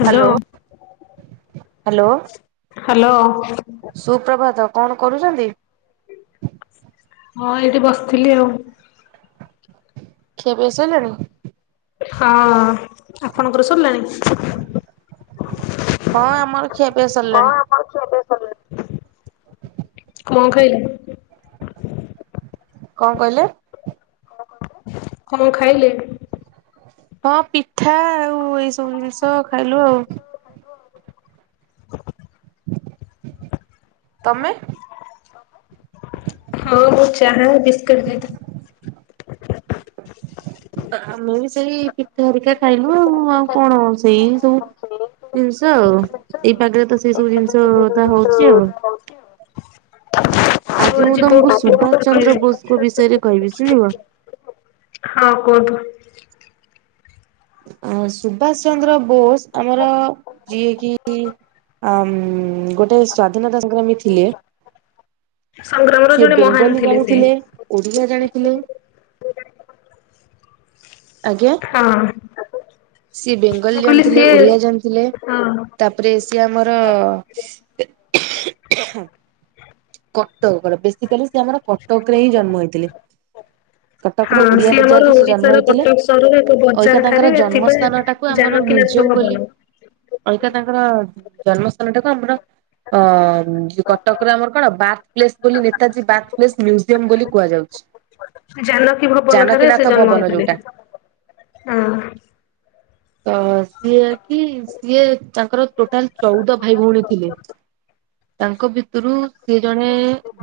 Hello hello. Hello hello. ସୁପ୍ରଭାତ କଣ କରୁଚ଼ନ୍ତି? ହଁ ଏଇଠି ବସିଥିଲି ଆଉ। ଖିଆପିଆ ସଇଲାଣି? ହଁ ଆପଣଙ୍କର ସରିଲାଣି? ହଁ ଆମର ଖିଆ ପିଆ ସରିଲା ହଁ ଆମର ଖିଆ ପିଆ ସରିଲାଣି କଣ ଖାଇଲେ? କଣ କହିଲେ? କଣ ଖାଇଲେ? ହଁ ପିଠା ଆଉ ଏଇ ସବୁ ଜିନିଷ ଖାଇଲୁ ଆଉ। ତମେ? ହଁ ମୁଁ ଚାହା ବିସ୍କୁିଟ ଖାଇଥିଲି। ଆମେ ବି ସେଇ ପିଠା ହରିକା ଖାଇଲୁ ଆଉ ଆଉ କଣ ସେଇ ସବୁ ଜିନିଷ ଆଉ ଏଇ ପାଖରେ ତ ସେଇ ସବୁ ଜିନିଷ ତା ହଉଛି ଆଉ। ହୋଉଛି। ଆଜି ମୁଁ ତମକୁ ସୁଭାଷ ଉପରେ ଚନ୍ଦ୍ର କହିବେ? ବୋଷଙ୍କ ବିଷୟରେ କହିବି ଶୁଣିବ? ହଁ କୁହନ୍ତୁ। ଅ ସୁଭଷ ଚନ୍ଦ୍ର ବୋଷ ଆମର ଯିଏକି। ଆ ଗୋଟେ ସ୍ଵାଧୀନତା ସଂଗ୍ରାମୀ। ଥିଲେ ସଂଗ୍ରାମର ସିଏ ଜଣେ ମହାନ ବେଙ୍ଗଲୀ ଥିଲେ ସେ। ଜାଣିଥିଲେ, ଓଡିଆ ଜାଣିଥିଲେ। ଆଜ୍ଞା। ହ୍ୟାଲୋ। ସିଏ ବେଙ୍ଗଲୀ ଜାଣିଥିଲେ, ସିଏ ଓଡିଆ ଜାଣିଥିଲେ। ହଁ ତାପରେ ସିଏ ଆମର କଟକର ବେସିକାଲି ସିଏ ଆମର କଟକରେ ହି ଜନ୍ମ ହେଇଥିଲେ। ହଁ କଟକର ଓଡିଆ ସିଏ ଆମର ବଜାରରେ ସେ ଜନ୍ମ ଓଡିଶାର ହେଇଥିଲେ କଟକ ସହରର ଏକ ଅଇକା ବଜାର ଠାରେ ତାଙ୍କର ଜନ୍ମ ଥିବା ସ୍ ସ୍ତାନଟାକୁ ଆମର ଜାନକୀନାଥ ମିଉଜିଅମ୍ ବୋଲି ଭବନ ଅଇକା ତାଙ୍କର ଜନ୍ମସ୍ତାନଟାକୁ ଆମର ଅ ଉଁ କଟକରେ ଆମର କଣ ବାର୍ଥ ପ୍ଲେସ୍ ବୋଲି ନେତାଜୀ ବାଥ୍ ପ୍ଲେସ୍ ମ୍ୟୁଜିୟମ ବୋଲି କୁହାଯାଉଛି। ଜାନକୀ ଭବନ ଠାରେ ଜାନକୀନାଥ ସେ ଜନ୍ମ ଭବନ ହେଇଥିଲେ। ଯୋଉଟା ହଁ ତ ସିଏ କି ସିଏ ତାଙ୍କର ଟୋଟାଲ ଚଉଦ ଭାଇ ଭଉଣୀ ଥିଲେ। ତାଙ୍କ ଭିତରୁ ସିଏ ଜଣେ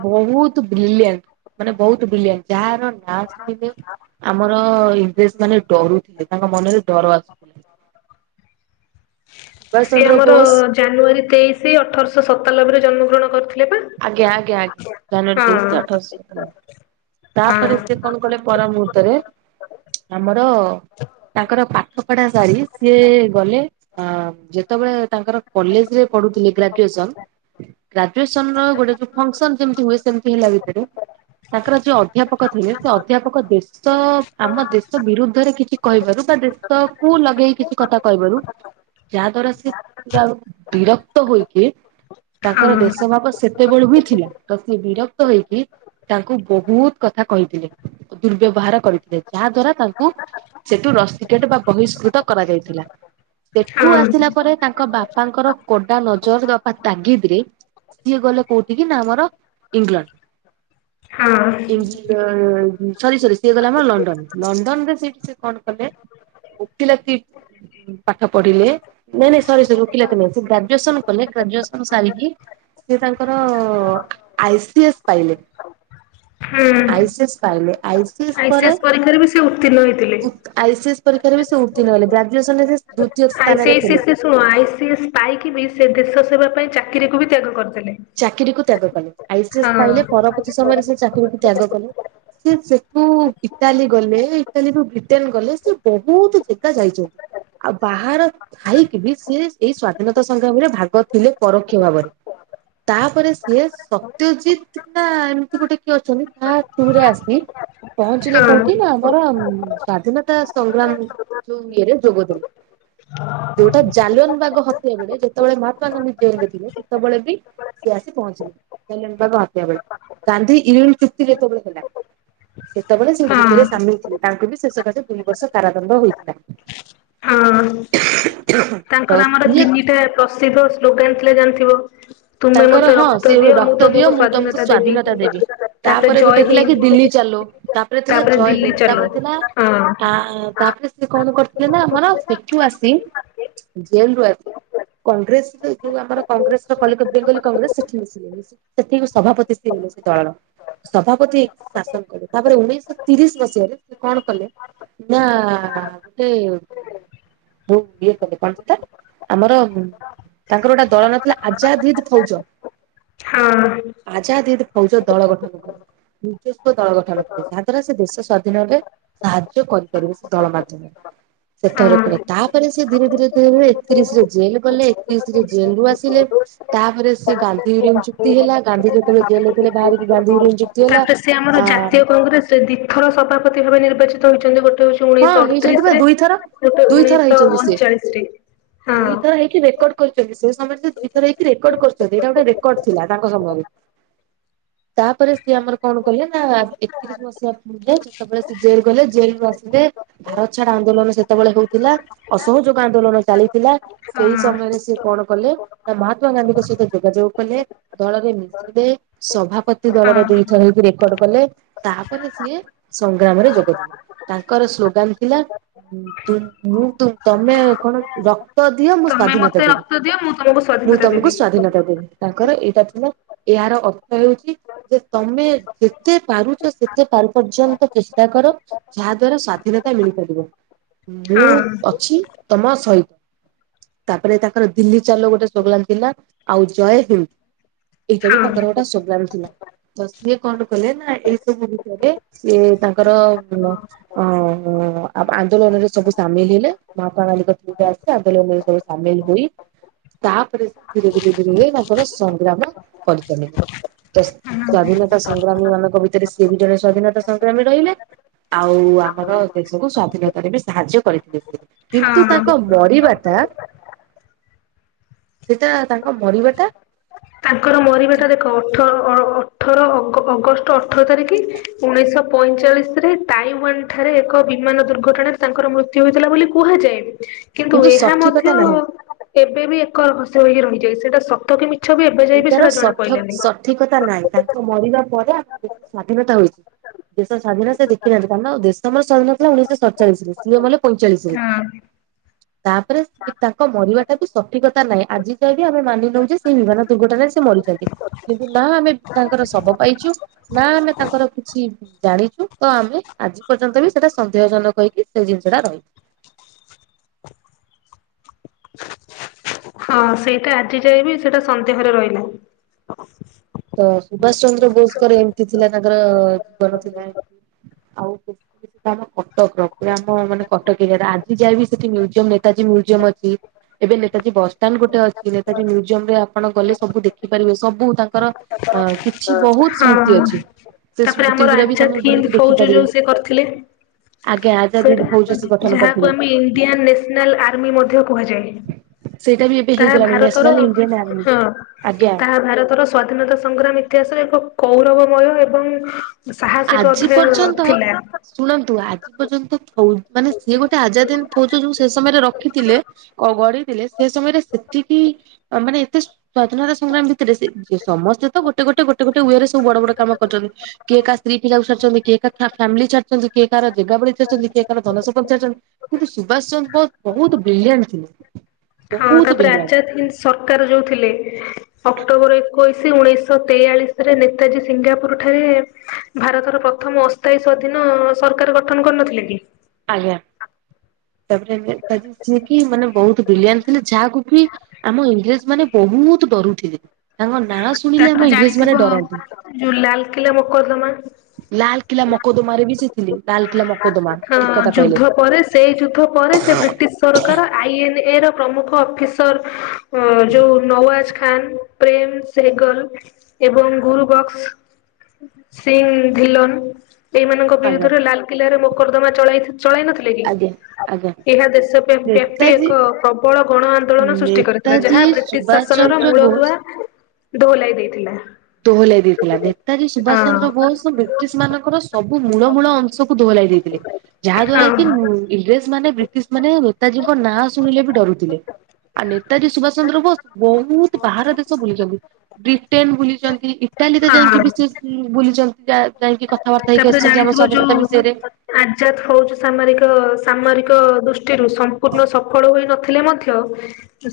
ବହୁତୁ ବ୍ରିଲିଆଣ୍ଟ୍ ମାନେ ବହୁତ୍ ବିଲିଆଣ୍ଟ୍ ଯାହାର ନା ଶୁଣିଲେ ଆମର ଇଂରେଜ୍ ମାନେ ଡରୁଥିଲେ ତାଙ୍କ ମନରେ ଡର ଆସୁ ସୁଭାଷ ସିଏ ଚନ୍ଦ୍ର ଆମର ବୋଷ ଜାନୁଆରୀ ତେଇଶି ଅଠରଶଅ ସତାଲବେରେ ଜନ୍ମଗ୍ରହଣ କରଥି ଆଜ୍ଞା ଆଜ୍ଞା ଆଜ୍ଞା ଜାନୁଆରୀ ହଁ ତେଇଶି ଅଠରଶଅ ଶତାଲବେ। ହଁ ତାପରେ ସେ କଣ କଲେ ପର ମୁହୂର୍ତ୍ତରେ ଆମର ତାଙ୍କର ପାଠ ପଢା ସାରି ସିଏ ଗଲେ। ଅମ୍ ଯେତେବେଳେ ତାଙ୍କର କଲେଜରେ ପଢୁଥିଲେ ଗ୍ରାଜୁଏସନ୍। ଗ୍ରାଜୁଏସନ ର ଗୋଟେ ଯୋଉ ଫଙ୍କସ୍‌ନ ଯେମିତି ହୁଏ ସେମିତି ହେଲା ଭିତରେ। ତାଙ୍କର ଯୋଉ ଅଧ୍ୟାପକ ଥିଲେ ସେ ଅଧ୍ୟାପକ ଦେଶ ଆମ ଦେଶ ବିରୁଦ୍ଧରେ କିଛି କହିବାରୁ ବା ଦେଶ କୁ ଲଗେଇ କିଛି କଥା କହିବାରୁ ଯାହା ଦ୍ଵାରା ସେ ପୁରା ବିରକ୍ତ ହୋଇକି ତାଙ୍କର ହଁ ଦେଶ ଭାବ ସେତେବେଳୁ ବି ଥିଲା ତ ସିଏ ବିରକ୍ତ ହଇକି ତାଙ୍କୁ ବହୁତ୍ କଥା କହିଥିଲେ ର୍ଦୁବ୍ୟବହାର କରିଥିଲେ ଯାହା ଦ୍ୱାରା ତାଙ୍କ କୁ ସେଠୁ ରସିିକେଟ ବା ବହିଷ୍କୃତ କରାଯାଇଥିଲା ସେଠୁ ଆସିଲା ପରେ ତାଙ୍କ ବାପାଙ୍କର କଡା ନଜର ବାପା ତାଗିଦ୍ ରେ ସିଏ ଗଲେ କୋଉଠି କିନା ଆମର ଇଂଲଣ୍ଡ। ହଁ ହଁ। [unintelligible] ସରି ସରି ସିଏ ଗଲେ ଆମ ଲଣ୍ଡନ ଲଣ୍ଡନ ରେ ସେଠି ସେ କଣ କଲେ? ଓକିଲାତି। ପାଠ ପଢିଲେ ନାଇଁ ନାଇଁ ସରି ସରି ଓକିଲାତି ନୁହଁ ସେ ଗ୍ରାଜୁଏସନ କଲେ ଗ୍ରାଜୁଏସନ ସାରିକି ସେ ତାଙ୍କର ଆଇ ସି ଏସ୍ ପାଇଲେ। ଆଇସିଏସ୍ ପାଇଲେ ଆଇସ୍। ଆଇସି ଏସ୍ ପରୀକ୍ଷାରେ ବି ସେ ଉତ୍ତୀର୍ଣ୍ଣ ହେଇଥିଲେ। ଆଇସିଏସ୍ ପରୀକ୍ଷାରେ ବି ସେ ଉତ୍ତୀର୍ଣ ହେଲେ ଗ୍ରାଜୁଏସନରେ ଦ୍ଵିତୀୟ ଆଇସି ସ୍ଥାନରେ ଥିଲେ ଏସେସ୍ ଶୁଣ ଆଇଏସ୍ ପାଇକି ବି ସେ ଦେଶ ସେବା ପାଇଁ ଚାକିରିକୁ ବି ତ୍ୟାଗ କରିଦେଲେ। ଚାକିରିକୁ ତ୍ୟାଗ କଲେ ଆଇସିଏସ୍ ହଁ ପାଇଲେ ପରବର୍ତ୍ତୀ ସମୟରେ ସେ ଚାକିରୀକୁ ତ୍ୟାଗ କଲେ। ସେ ସେଠୁ ଇଟାଲୀ ଗଲେ ଇଟାଲୀରୁୁ ବ୍ରିଟେନ ଗଲେ ସେ ବହୁତୁ ଜେଗା ଯାଇଚ଼ନ୍ତି। ଆଉ ବାହାରେ ଥାଇକି ବି ସିଏ ଏଇ ସ୍ଵାଧୀନତା ସଂଗ୍ରାମୀରେ ଭାଗ ଥିଲେ ପରୋକ୍ଷ ଭାବରେ। ତାପରେ ସିଏ ସତ୍ୟଜିତ୍ ନା ଏମିତି ଗୋଟେ କିଏ ଅଛନ୍ତି ତାହା ଥ୍ରୁରେ ଆସି ପହଞ୍ଚିଲେ ହଁ କୋଉଠି ନା ଆମର ସ୍ୱାଧୀନତା ସଂଗ୍ରାମ ଜୁନ୍ ଇ ଏ ରେ ଯୋଗ ଦେଲେ। ଯୋଉଟା ଜାଲୱନ୍ ବାଗ ହତ୍ୟା ବେଳେ ଯେତେବେଳେ ମହାତ୍ମା ଗାନ୍ଧୀ ଜେଲରେ ଥିଲେ ସେତେବେଳେ ବି। ସେ ଆସି ପହଞ୍ଚଲେ ଜାଲୱନ୍ ବାଗ ହତ୍ୟା ବେଳେ ଗାନ୍ଧି ଇଊଳ ଚୁକ୍ତି ଯେତେବେଳେ ହେଲା। ସେତେବେଳେ ସେ ହଁ ଯୁଦ୍ଧରେ ସାମିଲ ଥିଲେ ତାଙ୍କୁ ବି ସେ ସକାଶେ ଦୁଇ ବର୍ଷ କାରାଦଣ୍ଡ ହୋଇଥିଲା। ହଁ। ତ ତାଙ୍କର ଆମର ସିଏ ତିନିଟା ପ୍ରସିଦ୍ଧ ସ୍ଲୋଗାନ ଥିଲେ ଜାଣିଥିବ। ତୁମେ ତାଙ୍କର ମତେ ହଁ ରକ୍ତ ସିଏ ଗୋଟେ ଦିଅ ମୁଁ ରକ୍ତ ଦିଅ ତମକୁ ମୁଁ ତମକୁ ସ୍ଵାଧୀନତା ଦେବି ତାପରେ ଜୟ ଗୋଟେ ଥିଲା କି ଦିଲ୍ଲୀ ହିନ୍ଦ। ଚାଲୋ। ତାପରେ ଥିଲା ଜୟ ଦିଲ୍ଲୀ ହିନ୍ଦ୍ ଚାଲୁ ହଁ ତାପରେ ଥିଲା ତାଆ ତାପରେ। ସେ କଣ କରିଥିଲେ ନା ଆମର ସେଠୁ ଆସି। ଜେଲ ରୁ ଆସି କଂଗ୍ରେସ ଯୋଉ ଆମର କଂଗ୍ରେସର କଲିକତ। ବେଙ୍ଗଲୀ କଂଗ୍ରେସ ସେଠି ମିଶିଲେ ମିଶ ସେଠି ସଭାପତି ସି ଥିଲେ ସେ ଦଳର। ସଭାପତି ଶାସନ କଲେ ତାପରେ ଉଣେଇଶ ତିରିଶ ମସିହାରେ ସେ କଣ କଲେ। ନା ଗଟେ। ହ ଇଏ କଲେ କଣଟା ଆମର ତାଙ୍କର ଗୋଟେ ଦଳ ନା ଥିଲା ଆଜାଦ ହିଦ। ଫୈଜ ହଁ ଆଜାଦ ହିଦ ଫୌଜ ଦଳ ଗଠନ କଲେ। ନିଜସ୍ୱ ଦଳ ଗଠନ କଲେ ତାହା ଦ୍ଵାରା ସେ ଦେଶ ସ୍ଵାଧୀନରେ। ସାହାଯ୍ୟ କରିପାରିବେ ସେ ଦଳ ମାଧ୍ୟମରେ। ସେଥର ହଁ। କର ତାପରେ ସେ ଧୀରେ ଧୀରେ ଧୀରେ ଧୀରେ ଏକତିରିଶରେ ଜେଲ ଗଲେ ଏକତିରିଶ। ଜେଲ ରୁ ଆସିଲେ। ତାପରେ ସେ ଗାନ୍ଧି ୟୁରିୟମ ଚୁକ୍ତି ହେଲା ଗାନ୍ଧି ଯେତେବେଳେ ଜେଲ ଥିଲେ ବାହାରିକି ଗାନ୍ଧି ୟୁରିୟମ ଚୁ ତାପରେ ସେ ଆମର ଜାତୀୟ କଂଗ୍ରେସରେ ଦିଥର ସଭାପତି ଭାବେ ନିର୍ବାଚିତ ହୋଇଛନ୍ତି ଗୋଟ। ଗୋଟେ ହଉଛି ହଁ ଉଣେଇଶହ ହେଇଛନ୍ତି ବା ଅଠତିରିଶ ରେ ଦୁଇଥର ଗୋଟେ ଦୁଇଥର ହେଇଛନ୍ତି ଉଣେଇଶହ ଅଣଚାଳିଶ ରେ ହଁ। କି ରେକର୍ଡ କରିଛନ୍ତି ସେ ସମୟରେ ସେ ଦୁଇଥର ହେଇକି ରେକର୍ଡ କରୁଛନ୍ତି ଏଇଟା ଗୋଟେ ରେକର୍ଡ ଥିଲା ତାଙ୍କ ସମୟରେ। ତାପରେ ସିଏ ଆମର କଣ କଲେ ନା ଏତିରି। ବସିବା ପ ଯେତେବେଳେ ସେ ଜେଲ ଗଲେ ଜେଲ ରୁ ଆ ଲେ ଭାରତ ଛାଡ ଆନ୍ଦୋଳନ ସେତେବେଳେ ହଉଥିଲା ଅସହଯୋଗ ଆନ୍ଦୋଳନ ଚାଲିଥିଲା। ହଁ ସେଇ ସମୟରେ ସିଏ କଣ କଲେ ନା ମହାତ୍ମା ଗାନ୍ଧୀଙ୍କ ସହିତ ଯୋଗାଯୋଗ କଲେ। ଦଳରେ ମିଶିଲେ ସଭାପତି ଦଳରେ ଦୁଇ ହଁ। ଥର ହେଇକି ରେକର୍ଡ କଲେ। ତାପରେ ସିଏ ସଂଗ୍ରାମରେ ଯୋଗଦଲେ। ତାଙ୍କର ସ୍ଲୋଗାନ ଥିଲା ତୁମ ମୁ ତୁମ ତମେ କଣ ରକ୍ତ ଦିଅ ମୁଁ ତମେ ସ୍ଵାଧୀନତା ମତେ ଦେବି ରକ୍ତ ଦିଅ ମୁଁ ତମକୁ ମୁଁ ସ୍ଵାଧୀନତା ତମକୁ ଦେବି ହଁ ସ୍ଵାଧୀନତା ଦେବି। ତାଙ୍କର ଏଇଟା ଥିଲା ଏହାର ଅର୍ଥ ହେଉଛି। ଯେ ତମେ ଯେତେ ପାରୁଛ ସେତେ ପାରୁ ପର୍ଯ୍ୟନ୍ତ ଚେଷ୍ଟା କର। ଯାହା ଦ୍ଵାରା ସ୍ଵାଧୀନତା ମିଳିପାରିବ ହଁ। ମୁଁ ଅଛି ତମ ସହିତ। ତାପରେ ତାଙ୍କର ଦିଲ୍ଲୀ ଚାଲୋ ଗୋଟେ ସ୍ଲୋଗାନ ଥିଲା ଆଉ ଜୟ ହିନ୍ଦ। ଏଇଟ ବି ତାଙ୍କର ଗୋଟେ ସୋଗ୍ରାମ ଥିଲା। ତ ସିଏ କଣ କଲେ ନା ଏଇ ସବୁ ଭିତରେ ସିଏ ତାଙ୍କର ଓ ଆନ୍ଦୋଳନରେ ସବୁ ସାମିଲ ହେଲେ ମହାତ୍ମା ଗାନ୍ଧୀଙ୍କ। ଆନ୍ଦୋଳନରେ ସବୁ ସାମିଲ୍ ହୋଇ ତାପରେ ସେ ଧୀରେ ଧୀରେ ଧୀରେ ତାଙ୍କର ସଂଗ୍ରାମ କରିଚାଲିଲେ ତ ହଁ ସ୍ଵାଧୀନତା ସଂଗ୍ରାମୀ ମାନଙ୍କ ଭିତରେ ସିଏ ବି ଜଣେ ସ୍ଵାଧୀନତା ସଂଗ୍ରାମୀ ରହିଲେ। ଆଉ ଆମର ଦେଶକୁ ସ୍ଵାଧୀନତାରେ ବି ସାହାଯ୍ୟ କରିଥିଲେ ସେ କିନ୍ତୁ ହଁ। ତାଙ୍କ ମରିବାଟା ସେଇଟା ତାଙ୍କ ମରିବାଟା ତାଙ୍କର ମରିବାଟା ଦେଖ ଅଠ ଅ ଅଠର ଅଗ ଅଗଷ୍ଟ ଟା ଅଠର ତାରିଖ ଉଣେଇଶଶହ ପଇଁଚାଳିଶ ରେ। ତାଇୱାନ ଠାରେ ଏକ ବିମାନ ଦୁର୍ଘଟଣାରେ ତାଙ୍କର ମୃତ୍ୟୁ ହୋଇଥିଲା ବୋଲି କୁହାଯାଏ। କିନ୍ତୁ ଏହା ମଧ୍ୟ ସଠିକତା ନାହିଁ ଏବେ ବି ଏକ ରହସ୍ୟମୟ ହୋଇରହିଯାଛି ସେଇଟା ସତକ ମିଛ ବି କୁହାଜାଇ ବି ଏଇଟାର ସେଟା ଜଣା ସଠ ପହିଲାନି। ସଠିକତା ନାହିଁ ତାଙ୍କ ମରିବା ପରେ ଆମର ଦେଶ ସ୍ଵାଧୀନତା ହୋଇଛି। ଦେଶ ସ୍ୱାଧୀନ ସେ ଦେଖିହାନ୍ତି କାରଣ ଦେଶମର ସ୍ୱାୀନ ଥିଲା ଉଣଇଶହ ସତଚାଳିଶରେ ସିଏ ମଲେ ପଇଚାଳିଶିରେ। ହଁ। ତାପରେ ତାଙ୍କ ମରିବାଟା ବି ସଠିକତା ନାହିଁ ଆଜି ଯାଏ ଆମେ ମାନି ନଉ ଯେ ସେଇ ବିମାନ ଦୁର୍ଘଟାରେ ସେ ମରିଛନ୍ତି କିନ୍ତୁ ନା ଆମେ ତାଙ୍କର ଶବ ପାଇଛୁ ନା ଆମେ ତାଙ୍କର କିଛି ଜାଣିଛୁ ତ ଆମେ ଆଜି ପର୍ଯ୍ୟନ୍ତ ବି ସେଟା ସନ୍ଦେହ ଜନକ ହେଇକି ସେ ଜିନିଷଟା ରହି ହଁ ସେଇଟା ଆଜି ଯାଇଏବି ସେଇଟା ସନ୍ଦେହରେ ରହିଲା। ତ ସୁଭାଷ ଚନ୍ଦ୍ର ବୋଷଙ୍କର ଏମିତି ଥିଲା ତାଙ୍କର ଜୀବନ ଥିଲା ଆଉ ଆମ କଟକ ର ପୁରା ଆମ ମାନେ କଟକ ଏରିଆର ଆଜି ଯାଏବିି ସେଠି ମ୍ୟୁଜିୟମ୍ ନେତାଜୀ ମ୍ୟୁଜିୟମ୍ ଅଛି। ଏବେ ନେତାଜୀ ବସଷ୍ଟାଣ୍ଡ ଗୋଟେ ଅଛି ନେତାଜୀ ମ୍ୟୁଜିୟମ ରେ ଆପଣ ଗଲେ ସବୁ ଦେଖିପାରିବେ ସବୁ ତାଙ୍କର ଅ କିଛି ବହୁତ [unintelligible] ସ୍ମୃତି ହୁଁ। ଅଛି। ସେ ତାପରେ ସ୍ମୃତି ଆମର ଗୁରା ବି ତମେ ଆଜାଦ୍ ବୁଲିକି ହିନ୍ଦ୍ ଫୌଜ ଦେଖିପାରିବେ। ଯୋଉ ସେ କରିଥିଲେ? ଆଜ୍ଞା ଆଜାଦି ସେଟା ଫୌଜ ସେ ଗଠନ ଯାହାକୁ କରିଥିଲେ ଆମେ ଇଣ୍ଡିଆନ୍ ନ୍ୟାସନାଲ ଆର୍ମି ମଧ୍ୟ କୁହାଯାଏ। ସେଇଟା ବି ଏବେ ତାହା ହେଇଗଲାଣି ଭାରତର ନ୍ୟାସନାଲ ଇଣ୍ଡିଆନ ଆର୍ମି ହଁ ଆଜ୍ଞା। ତାହା ଭାରତର ସ୍ଵାଧୀନତା ସଂଗ୍ରାମ ଇତିହାସରେ ଏକ କୌରବମୟ ଏବଂ ସାହସିକ ଆଜି ଅଧ୍ୟ୍ୟାୟ ପର୍ଯ୍ୟନ୍ତ ନଥିଲା। ଶୁଣନ୍ତୁ ଆଜି ପର୍ଯ୍ୟନ୍ତ ଫୌ ମାନେ ସିଏ ଗୋଟେ ଆଜାଦ୍ ହିନ୍ଦ୍ ଫୌଜ ଯୋଉ ସେ ସମୟରେ ରଖିଥିଲେ? ଗଢିଇଥିଲେ ସେ ସମୟରେ ସେତିକି ମାନେ ଏତେ ସ୍ଵାଧୀନତା ସଂଗ୍ରାମୀ ଭିତରେ ସେ ସମସ୍ତେ ତ ଗୋଟେ ଗୋଟେ ଗୋଟେ ଗୋଟେ ଓଏ ରେ ସବୁ ବଡ ବଡ କାମ କରିଛନ୍ତି। କିଏ କା ସ୍ତ୍ରୀ ପିଲାକୁ ଛାଡିଛନ୍ତି କିଏ କାହାର ଫାମିଲି ଛାଡିଛନ୍ତି କିଏ କାହାର ଜାଗାବାଡି ଛାଡିଛନ୍ତି କିଏ କାହାର ଧନସମ୍ପତି ଛାଡିଛନ୍ତି। କିନ୍ତୁ ସୁଭାଷ ଚନ୍ଦ୍ର ବୋଷ ବହୁତ ବ୍ରିଲିଆଣ୍ଟ୍ ଥିଲେ। ବହୁତ ବ୍ରିଲିଆଣ୍ଟ ଆଜାଦ୍ ହିନ୍ଦ୍ ସରକାର ଯୋଉଥିଲେ ଅକ୍ଟୋବର ଏକୋଇଶି ଉଣେଇଶହ ତେୟାଳିଶିରେ ନେତାଜୀ ସିଙ୍ଗାପୁର ଠାରେ ଭାରତର ପ୍ରଥମ ଅସ୍ତାଇ ସ୍ୱାଧୀନ ସରକାର ଗଠନ କରିନଥିଲେ କି? ଆଜ୍ଞା ତାପରେ କି ମାନେ ବହୁତ ବ୍ରଲିଆଣ୍ଟ୍ ଥିଲେ ଯାହାକୁ କି? ଆମ ଇଂରେଜମାନେ ବହୁତ ଡରୁଥିଲେ ତାଙ୍କ ନାଁ ଶୁଣିଲେ ଆମ ଇଂରେଜ ମାନେ ଡରନ୍ତି। ଯଉ ଲାଲକିଲା ମକଦ୍ଦମା ଲାଲକିଲା ମକଦ୍ଦମାରେ ବି ସେ [unintelligible] ତାଲକିଲା ହୁଁ ଯୁଦ୍ଧ ପରେ ସେଇ ଯୁଦ୍ଧ ପରେ ସେ ବ୍ରିଟିଶ୍ ସରକାର ଆଇ, ଏନ୍, ଏ, ର ପ୍ରମୁଖ ଅଫିସର ଯୋଉ ନୱାଜ ଖାନ୍ ପ୍ରେମ ସେଗଲ୍ ଏବଂ ଗୁରୁବକ୍ସ୍ ସିଂ ଭିଲନ୍ ଏଇମାନଙ୍କ ଆଜ୍ଞା ବିରୁଦ୍ଧରେ ଲାଲ୍ ଲାଲ୍ କିଲ୍ଲାରେ ମକଦ୍ଦମା ଚ ଚଳାଇ ନଥିଲେ କି ଆଜ୍ଞା ଆଜ୍ଞା ଏହା ଦେଶ ବ୍ୟାପୀ ନେତାଜୀ ଏକ ପ୍ରବଳ ଗଣ ଆନ୍ଦୋଳନ ସୃଷ୍ଟି କରିଥିଲା ନେତାଜୀ ଯାହା ବ୍ରିଟିଶ୍ ସୁଭାଷ ଶାସନର ଚନ୍ଦ୍ର ମୂଳ ବୋଷ ଦୁଆ ଦୋହଲାଇ ଦେଇଥିଲା। ଦୋହଲାଇ ଦେଇଥିଲା ନେତାଜୀ ସୁବାଷଚନ୍ଦ୍ର ହଁ ବୋଷଙ୍କ ର ବ୍ରିଟିଶ୍ ମାନଙ୍କର ସବୁ ମୂଳମୂଳ ଅଂ ସବୁ ଧୋହଲାଇ ଦେଇଥିଲେ ଯାହା ଦ୍ଵାରା କି ମୁ ହଁ ଇଂରେଜ ମାନେ ବ୍ରିଟିଶି ମାନେ ନେତାଜୀଙ୍କ ନାଁ ଶୁଣିଲେ ବି ଡରୁଥିଲେ ଆଉ ନେତାଜୀ ସୁଭାଷ ଚନ୍ଦ୍ର ବୋଷ ବହୁତୁ ବାହାର ଦେଶ ବୁଲିଛନ୍ତି ବ୍ରିଟେନ ବୁଲିଛନ୍ତି ଇଟାଲୀରେ ଯାଇକି ବି ହଁ। ସେ ବୁଲିଛନ୍ତି ଯା ଯାଇକି କଥାବାର୍ତା ହେଇକି ତାପରେ ଆସିଛନ୍ତି ଆମ ଜାଣିଥିବ ଯୋଉ ସ୍ଵାଧୀନତା ବିଷୟରେ। ଆଜାଦ ଫୌଜ ସାମରିକ ସାମରିକ ଦୃଷ୍ଟିରୁ ସମ୍ପୂର୍ଣ୍ଣ ସଫଳ ହୋଇନଥିଲେ ମଧ୍ୟ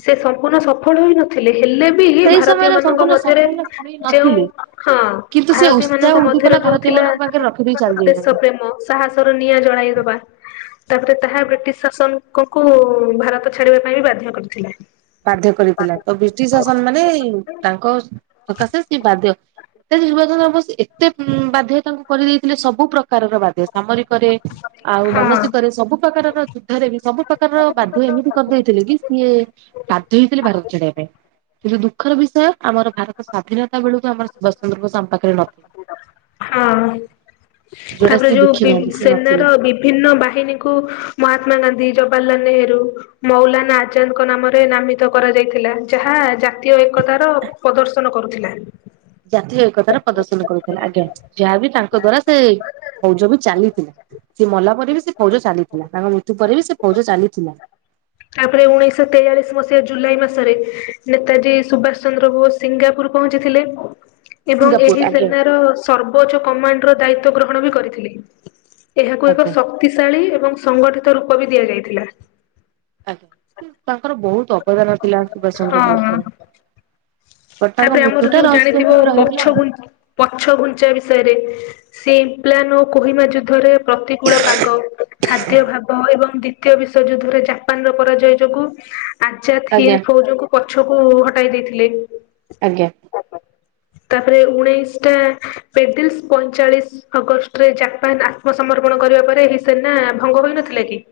ସେ ସମ୍ପୂର୍ଣ୍ଣ ସଫଳ ହୋଇନଥିଲେ ହେଲେ ବି ସେଇ ଭାରତୀୟ ସମୟରେ ମାନଙ୍କ ସମ୍ପୂର୍ଣ୍ଣ ମଧ୍ୟରେ ସଫଳ ନେଇ ଯେଉ ନଥିଲି ହଁ କିନ୍ତୁ ସେ ଭାରତୀୟ ଉତ୍ସାହ ମାନଙ୍କ ମଧ୍ୟରେ ଉଦ୍ଦୀପନା ଯୋଉ ଭାରତୀୟ ଥିଲା ମାନଙ୍କ ପାଖରେ ରଖିଦେଇ ଚାଲି ଦେଶ ଯାଇଛନ୍ତି। ପ୍ରେମ ସାହସର ନିଆଁ ଜଳାଇଦବା ତାପରେ ତାହା ବ୍ରିଟିଶ୍ ଶାସକଙ୍କୁ ଭାରତ ଛାଡିବା ପାଇଁ ବାଧ୍ୟ କରିଥିଲା। ବାଧ୍ୟ କରିଥିଲା ତ ବ୍ରିଟିଶ ଶାସନ ମାନେ ତାଙ୍କ ସକାଶେ ସେ ବାଧ୍ୟ ନେତାଜୀ ସୁବାଷଚନ୍ଦ୍ର ବୋଷ ଏତେ ବାଧ୍ୟ ତାଙ୍କୁ କରିଦେଇଥିଲେ ସବୁ ପ୍ରକାରର ବାଧ୍ୟ ସାମରିକରେ ଆଉ ହଁ ମାନସିକରେ ସବୁ ପ୍ରକାରର ଯୁଦ୍ଧରେ ବି ସବୁ ପ୍ରକାରର ବାଧ୍ଯ ଏମିତି କରିଦେଇଥିଲେ କି [unintelligible] ବାଧ୍ଯ ହେଇଥିଲେ ଭାରତ ଛାଡିବା ପାଇଁ କିନ୍ତୁ ଦୁଃଖର ବିଷୟ ଆମର ଭାରତ ସ୍ଵାଧୀନତା ବେଳକୁ ଆମର ସୁବାଷଚନ୍ଦ୍ର ବୋଷ ଆମ ପାଖରେ ନଥିଲେ। ହଁ ଯୋଉଟା ତାପରେ ସିଏ ଯୋଉ ବି ଦେଖିନାହାନ୍ତି ସିଏ ନଥିଲେ। ସେନାର ବି ଭିନ୍ନ ବାହିନୀକୁ ମହାତ୍ମା ଗାନ୍ଧୀ, ଜବାହାରଲାଲ ନେହେରୁ ମୌଲାନା ଆଜାଦ୍ ଙ୍କ ନାମରେ ନାମିତ କରାଯାଇଥିଲା ଯାହା ଜାତୀୟ ଏକତାର ପ୍ରଦର୍ଶନ କରୁଥିଲା। ଜାତୀୟ ଏକତାର ପ୍ରଦର୍ଶନ କରୁଥିଲା ଆଜ୍ଞା ଯାହାବି ତାଙ୍କ ଦ୍ଵାରା ସେ ଫୈଜ ବି ଚାଲିଥିଲା। ସେ ମଲା ପରେ ବି ସେ ଫୌଜ ଚାଲିଥିଲା ତାଙ୍କ ମୃତ୍ୟୁ ପରେ ବି ସେ ଫୌଜ ଚାଲିଥିଲା। ତାପ ରେ ଉଣେଇଶ ତେୟାଳିଶ ମସିହା ଜୁଲାଇ ମାସରେ ନେତାଜୀ ସୁଭାଷଚନ୍ଦ୍ର ବୋଷ ସିଙ୍ଗାପୁର ପହଞ୍ଚିଥିଲେ। ଏବଂ ସିଙ୍ଗାପୁର ଏହି ଆଜ୍ଞା ସେନାର ସର୍ବୋଚ୍ଚ କମାଣ୍ଡର ଦାୟିତ୍ୱ ଗ୍ରହଣ ବି କରିଥିଲେ। ଏହାକୁ ଏକ ଆଜ୍ଞା ଶକ୍ତିଶାଳୀ ଏବଂ ସଂଗଠିତ ରୂପ ବି ଦିଆଯାଇଥିଲା। ଆଜ୍ଞା ତାଙ୍କର ବହୁତୁ ଅବଦାନ ଥିଲା ସୁବାସ ଚନ୍ଦ୍ର ବୋଷ ହଁ ଙ୍କର। ବଟ ତାଙ୍କ ତାପରେ ଆମର ମୃତ୍ୟୁ ଟା ଯୋଉ ଜାଣିଥିବ ରହସ୍ୟମୟ ରହିଗଲା ପଛ ଆଉ। ଗୁ ପଛ ଘୁଞ୍ଚା ବିଷୟରେ ସେ ପ୍ଲାନ ଓ କୋହିମା ଯୁଦ୍ଧରେ ପ୍ରତିକୂଳ ପାଗ ଖାଦ୍ୟ ଭାଗ ଏବଂ ଦ୍ଵିତୀୟ ବିଶ୍ୱ ଯୁଦ୍ଧରେ ଯା ଇଟାନ ର ପରାଜୟ ଯୋଗୁଁ ଆଜାଦ ଆଜ୍ଞା ହିନ୍ଦ ଫୌଜ ଙ୍କୁ ପଛକୁ ହଟାଇ ଦେଇଥିଲେ। ଆଜ୍ଞା। ତାପରେ ଉଣେଇଶ ଟା ପେଡିଲ୍ସ ପଇଁଚାଳିଶ ଅଗଷ୍ଟରେ ଜାପାନ ଆତ୍ମସମର୍ପଣ କରିବା ପରେ ଏହି ସେନା ଭଙ୍ଗ ହୋଇନଥିଲା କି?